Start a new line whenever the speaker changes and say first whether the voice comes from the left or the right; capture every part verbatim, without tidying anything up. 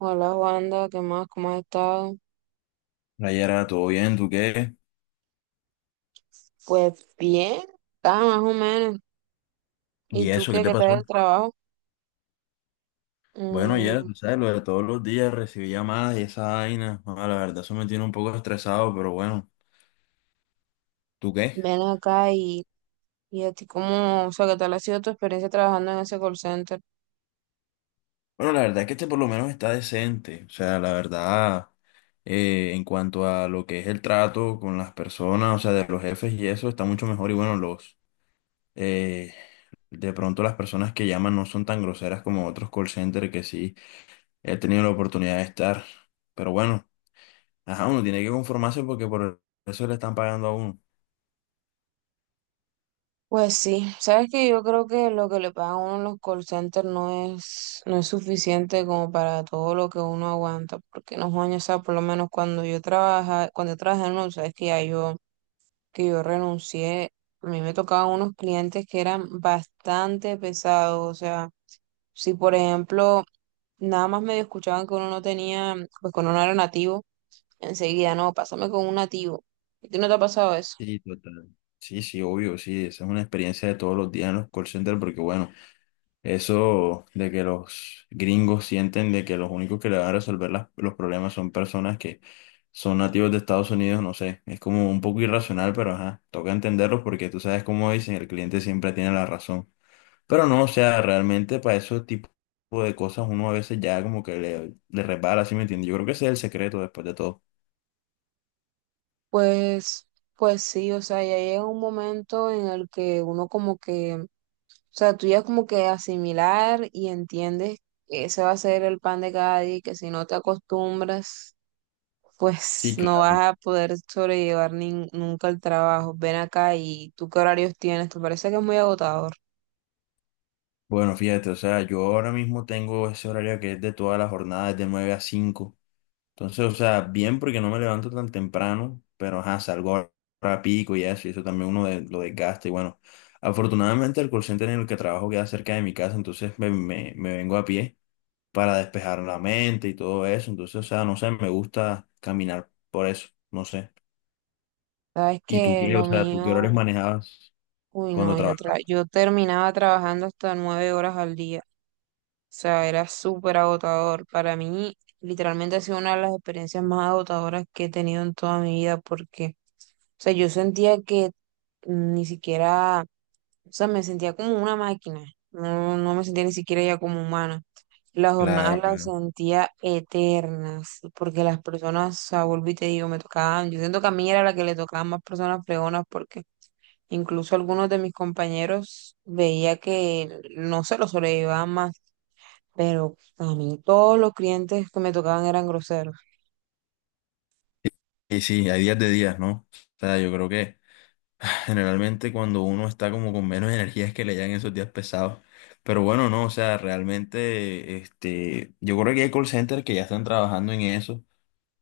right: Hola Wanda, ¿qué más? ¿Cómo has estado?
left: Hola, Yera, ¿todo bien? ¿Tú qué?
right: Pues bien, está más o menos. ¿Y
left: ¿Y
right: tú
left: eso qué
right: qué?
left: te
right: ¿Qué tal el
left: pasó?
right: trabajo?
left: Bueno, Yera,
right: Mm,
left: tú sabes, lo de todos los días recibí llamadas y esa vaina. Ah, la verdad, eso me tiene un poco estresado, pero bueno, ¿tú qué?
right: ven acá y, y a ti cómo, o sea, ¿qué tal ha sido tu experiencia trabajando en ese call center?
left: Bueno, la verdad es que este por lo menos está decente. O sea, la verdad, eh, en cuanto a lo que es el trato con las personas, o sea, de los jefes y eso, está mucho mejor. Y bueno, los, eh, de pronto las personas que llaman no son tan groseras como otros call centers que sí he tenido la oportunidad de estar. Pero bueno. Ajá, uno tiene que conformarse porque por eso le están pagando a uno.
right: Pues sí, sabes que yo creo que lo que le pagan a uno en los call centers no es, no es suficiente como para todo lo que uno aguanta, porque no, Juan, o sea, por lo menos cuando yo trabaja, cuando yo trabajé en uno, sabes que ya yo que yo renuncié, a mí me tocaban unos clientes que eran bastante pesados, o sea, si por ejemplo nada más medio escuchaban que uno no tenía, pues que uno no era nativo, enseguida, no, pásame con un nativo. ¿Y tú no te ha pasado eso?
left: Sí, total. Sí, sí, obvio, sí, esa es una experiencia de todos los días en los call centers porque bueno, eso de que los gringos sienten de que los únicos que le van a resolver las- los problemas son personas que son nativos de Estados Unidos, no sé, es como un poco irracional, pero ajá, toca entenderlos porque tú sabes cómo dicen, el cliente siempre tiene la razón. Pero no, o sea, realmente para esos tipos de cosas uno a veces ya como que le, le resbala, ¿sí me entiendes? Yo creo que ese es el secreto después de todo.
right: Pues, pues sí, o sea, ya llega un momento en el que uno como que, o sea, tú ya como que asimilar y entiendes que ese va a ser el pan de cada día y que si no te acostumbras pues
left: Sí,
right: no
left: claro.
right: vas a poder sobrellevar nin- nunca el trabajo. Ven acá y tú qué horarios tienes, te parece que es muy agotador.
left: Bueno, fíjate, o sea, yo ahora mismo tengo ese horario que es de toda la jornada, es de nueve a cinco. Entonces, o sea, bien porque no me levanto tan temprano, pero ajá, salgo rápido y eso, y eso también uno de- lo desgasta. Y bueno, afortunadamente el call center en el que trabajo queda cerca de mi casa, entonces me, me, me vengo a pie para despejar la mente y todo eso. Entonces, o sea, no sé, me gusta caminar por eso, no sé.
right: Sabes
left: ¿Y tú
right: que
left: qué? O
right: lo
left: sea, ¿tú qué
right: mío,
left: horarios manejabas
right: uy
left: cuando
right: no, yo, tra-
left: trabajabas?
right: yo terminaba trabajando hasta nueve horas al día. O sea, era súper agotador. Para mí, literalmente ha sido una de las experiencias más agotadoras que he tenido en toda mi vida porque, o sea, yo sentía que ni siquiera, o sea, me sentía como una máquina. No, no me sentía ni siquiera ya como humana. Las jornadas
left: Claro,
right: las
left: claro.
right: sentía eternas, porque las personas, o sea, vuelvo y te digo, me tocaban, yo siento que a mí era la que le tocaban más personas fregonas, porque incluso algunos de mis compañeros veía que no se lo sobrellevaban más, pero a mí todos los clientes que me tocaban eran groseros.
left: Y sí, hay días de días, ¿no? O sea, yo creo que generalmente cuando uno está como con menos energía es que le llegan esos días pesados. Pero bueno, no, o sea, realmente, este, yo creo que hay call centers que ya están trabajando en eso.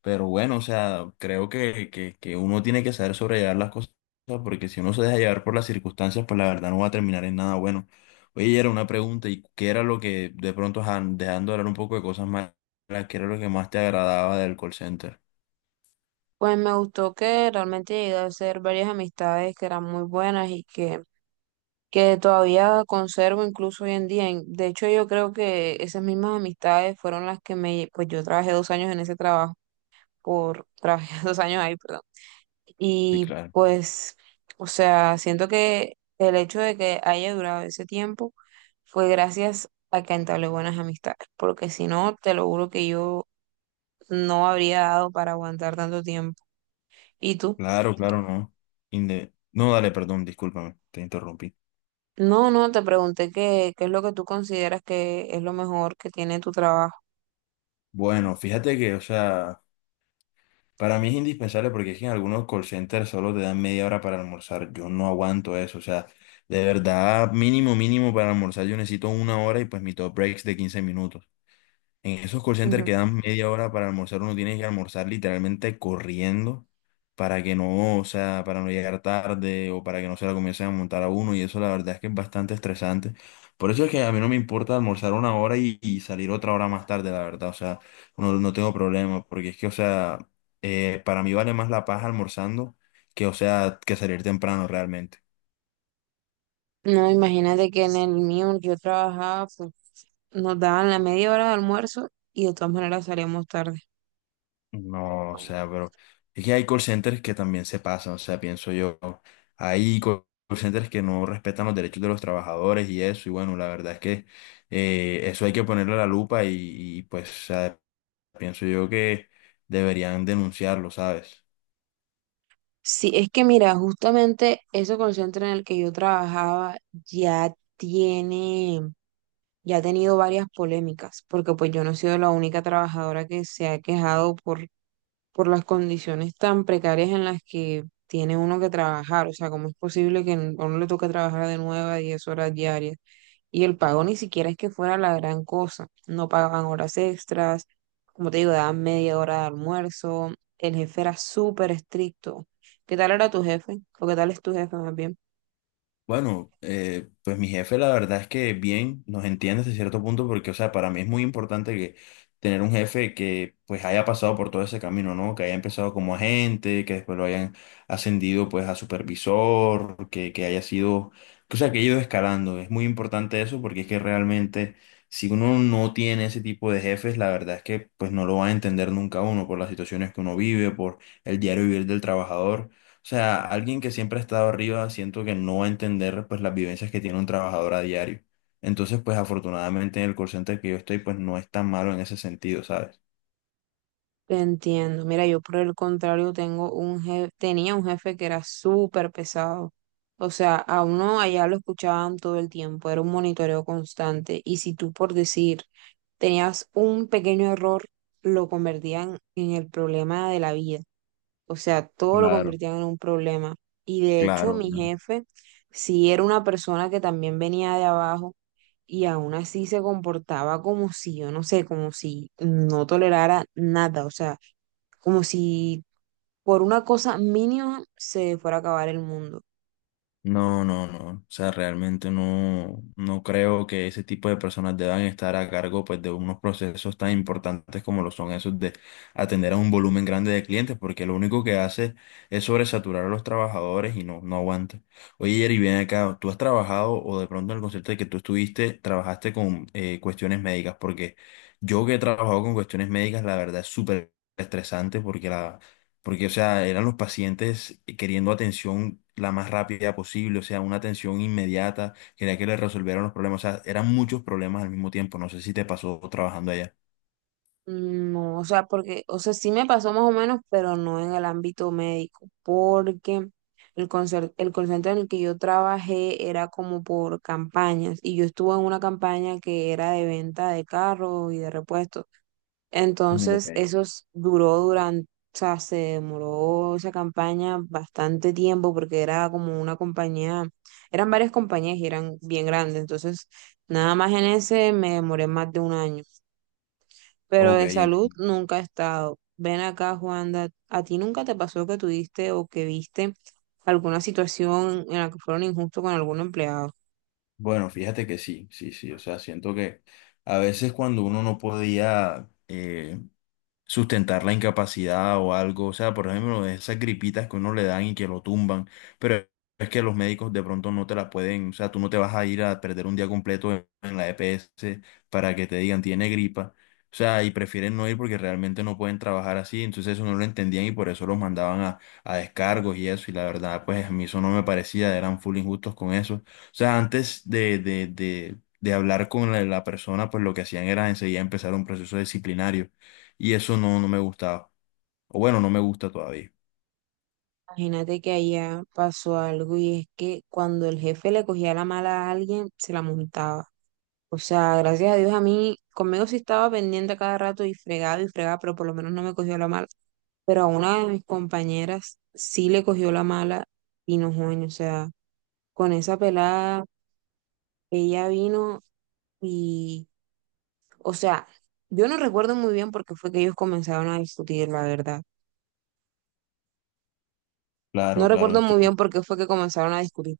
left: Pero bueno, o sea, creo que, que, que uno tiene que saber sobrellevar las cosas porque si uno se deja llevar por las circunstancias, pues la verdad no va a terminar en nada bueno. Oye, era una pregunta, ¿y qué era lo que de pronto, ajá, dejando de hablar un poco de cosas malas, qué era lo que más te agradaba del call center?
right: Pues me gustó que realmente llegué a hacer varias amistades que eran muy buenas y que que todavía conservo incluso hoy en día. En- De hecho, yo creo que esas mismas amistades fueron las que me, pues yo trabajé dos años en ese trabajo, por, trabajé dos años ahí, perdón.
left: Sí,
right: Y
left: claro.
right: pues, o sea, siento que el hecho de que haya durado ese tiempo fue gracias a que entablé buenas amistades, porque si no, te lo juro que yo no habría dado para aguantar tanto tiempo. ¿Y tú?
left: Claro, claro, no. Inde- No, dale, perdón, discúlpame, te interrumpí.
right: No, no, te pregunté qué, qué es lo que tú consideras que es lo mejor que tiene tu trabajo.
left: Bueno, fíjate que, o sea, para mí es indispensable porque es que en algunos call centers solo te dan media hora para almorzar. Yo no aguanto eso, o sea, de verdad, mínimo, mínimo para almorzar yo necesito una hora y pues mi top breaks de quince minutos. En esos call centers
right: Ujú.
left: que dan media hora para almorzar, uno tiene que almorzar literalmente corriendo para que no, o sea, para no llegar tarde o para que no se la comiencen a montar a uno y eso la verdad es que es bastante estresante. Por eso es que a mí no me importa almorzar una hora y, y salir otra hora más tarde, la verdad, o sea, no, no tengo problema porque es que, o sea, eh, para mí vale más la paz almorzando que, o sea, que salir temprano realmente.
right: No, imagínate que en el mío yo trabajaba, pues nos daban la media hora de almuerzo y de todas maneras salíamos tarde.
left: No, o sea, pero es que hay call centers que también se pasan, o sea, pienso yo. Hay call centers que no respetan los derechos de los trabajadores y eso, y bueno, la verdad es que eh, eso hay que ponerle la lupa y, y, pues, o sea, pienso yo que deberían denunciarlo, ¿sabes?
right: Sí, es que mira, justamente ese call center en el que yo trabajaba ya tiene, ya ha tenido varias polémicas, porque pues yo no he sido la única trabajadora que se ha quejado por, por las condiciones tan precarias en las que tiene uno que trabajar, o sea, ¿cómo es posible que a uno le toque trabajar de nueve a diez horas diarias? Y el pago ni siquiera es que fuera la gran cosa. No pagaban horas extras, como te digo, daban media hora de almuerzo. El jefe era súper estricto. ¿Qué tal era tu jefe? ¿O qué tal es tu jefe más bien?
left: Bueno, eh, pues mi jefe la verdad es que bien nos entiende hasta cierto punto porque, o sea, para mí es muy importante que tener un jefe que pues haya pasado por todo ese camino, ¿no? Que haya empezado como agente, que después lo hayan ascendido pues a supervisor, que, que haya sido, que, o sea, que haya ido escalando. Es muy importante eso porque es que realmente si uno no tiene ese tipo de jefes, la verdad es que pues no lo va a entender nunca uno por las situaciones que uno vive, por el diario vivir del trabajador. O sea, alguien que siempre ha estado arriba, siento que no va a entender pues las vivencias que tiene un trabajador a diario. Entonces, pues afortunadamente en el call center que yo estoy, pues no es tan malo en ese sentido, ¿sabes?
right: Te entiendo. Mira, yo por el contrario tengo un jefe, tenía un jefe que era súper pesado. O sea, a uno allá lo escuchaban todo el tiempo, era un monitoreo constante. Y si tú por decir tenías un pequeño error, lo convertían en el problema de la vida. O sea, todo lo
left: Claro,
right: convirtieron en un problema. Y de hecho,
left: claro.
right: mi jefe sí era una persona que también venía de abajo y aún así se comportaba como si, yo no sé, como si no tolerara nada. O sea, como si por una cosa mínima se fuera a acabar el mundo.
left: No, no, no. O sea, realmente no, no creo que ese tipo de personas deban estar a cargo pues, de unos procesos tan importantes como lo son esos de atender a un volumen grande de clientes, porque lo único que hace es sobresaturar a los trabajadores y no, no aguanta. Oye, Jerry, ven acá, ¿tú has trabajado o de pronto en el concepto de que tú estuviste, trabajaste con eh, cuestiones médicas? Porque yo que he trabajado con cuestiones médicas, la verdad es súper estresante porque la porque, o sea, eran los pacientes queriendo atención la más rápida posible, o sea, una atención inmediata, quería que les resolvieran los problemas, o sea, eran muchos problemas al mismo tiempo, no sé si te pasó trabajando allá.
right: No, o sea, porque, o sea, sí me pasó más o menos, pero no en el ámbito médico, porque el concer- el call center en el que yo trabajé era como por campañas y yo estuve en una campaña que era de venta de carros y de repuestos.
left: Mm,
right: Entonces,
left: ok.
right: eso s- duró durante, o sea, se demoró esa campaña bastante tiempo porque era como una compañía, eran varias compañías y eran bien grandes, entonces, nada más en ese me demoré más de un año pero
left: Ok,
right: de
left: en-
right: salud nunca he estado. Ven acá, Juanda, ¿a ti nunca te pasó que tuviste o que viste alguna situación en la que fueron injustos con algún empleado?
left: bueno, fíjate que sí, sí, sí, o sea, siento que a veces cuando uno no podía sustentar la incapacidad o algo. O sea, por ejemplo, esas gripitas que uno le dan y que lo tumban, pero es que los médicos de pronto no te la pueden, o sea, tú no te vas a ir a perder un día completo en, en la E P S para que te digan tiene gripa. O sea, y prefieren no ir porque realmente no pueden trabajar así, entonces eso no lo entendían y por eso los mandaban a, a descargos y eso, y la verdad, pues a mí eso no me parecía, eran full injustos con eso. O sea, antes de, de, de, de hablar con la, la persona, pues lo que hacían era enseguida empezar un proceso disciplinario. Y eso no, no me gustaba. O bueno, no me gusta todavía.
right: Imagínate que allá pasó algo y es que cuando el jefe le cogía la mala a alguien, se la montaba. O sea, gracias a Dios a mí, conmigo sí estaba pendiente a cada rato y fregaba y fregaba, pero por lo menos no me cogió la mala. Pero a una de mis compañeras sí le cogió la mala y no, joven, o sea, con esa pelada, ella vino y, o sea, yo no recuerdo muy bien por qué fue que ellos comenzaron a discutir, la verdad. No
left: Claro, claro,
right: recuerdo muy bien
left: entiendo.
right: por qué fue que comenzaron a discutir.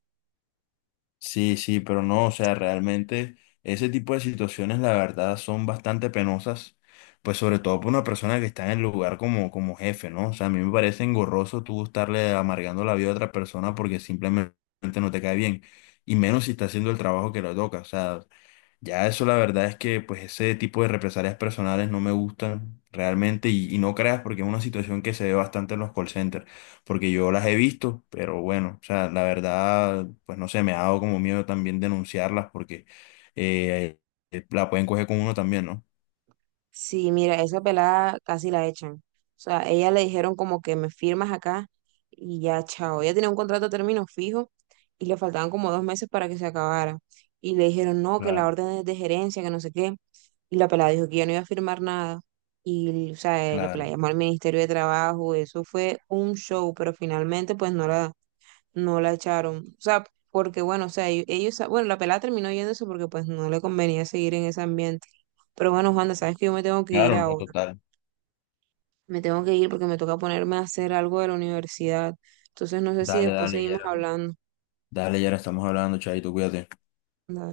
left: Sí, sí, pero no, o sea, realmente ese tipo de situaciones, la verdad, son bastante penosas, pues sobre todo para una persona que está en el lugar como, como jefe, ¿no? O sea, a mí me parece engorroso tú estarle amargando la vida a otra persona porque simplemente no te cae bien, y menos si está haciendo el trabajo que le toca, o sea, ya eso la verdad es que pues ese tipo de represalias personales no me gustan realmente y, y no creas porque es una situación que se ve bastante en los call centers, porque yo las he visto, pero bueno, o sea, la verdad pues no sé, me ha dado como miedo también denunciarlas porque eh, eh, la pueden coger con uno también, ¿no?
right: Sí, mira, esa pelada casi la echan. O sea, ella le dijeron como que me firmas acá y ya, chao. Ella tenía un contrato a término fijo y le faltaban como dos meses para que se acabara. Y le dijeron, no, que la
left: Claro,
right: orden es de gerencia, que no sé qué. Y la pelada dijo que ya no iba a firmar nada. Y, o sea, eh, la pelada
left: claro,
right: llamó al Ministerio de Trabajo. Eso fue un show, pero finalmente pues no la no la echaron. O sea, porque bueno, o sea, ellos, ellos- bueno, la pelada terminó yéndose porque pues no le convenía seguir en ese ambiente. Pero bueno, Juanda, sabes que yo me tengo que ir
left: claro, no,
right: ahora.
left: total.
right: Me tengo que ir porque me toca ponerme a hacer algo de la universidad. Entonces no sé si
left: Dale,
right: después
left: dale,
right: seguimos
left: Yera.
right: hablando.
left: Dale, Yera, estamos hablando, Chaito, cuídate.
right: Dale.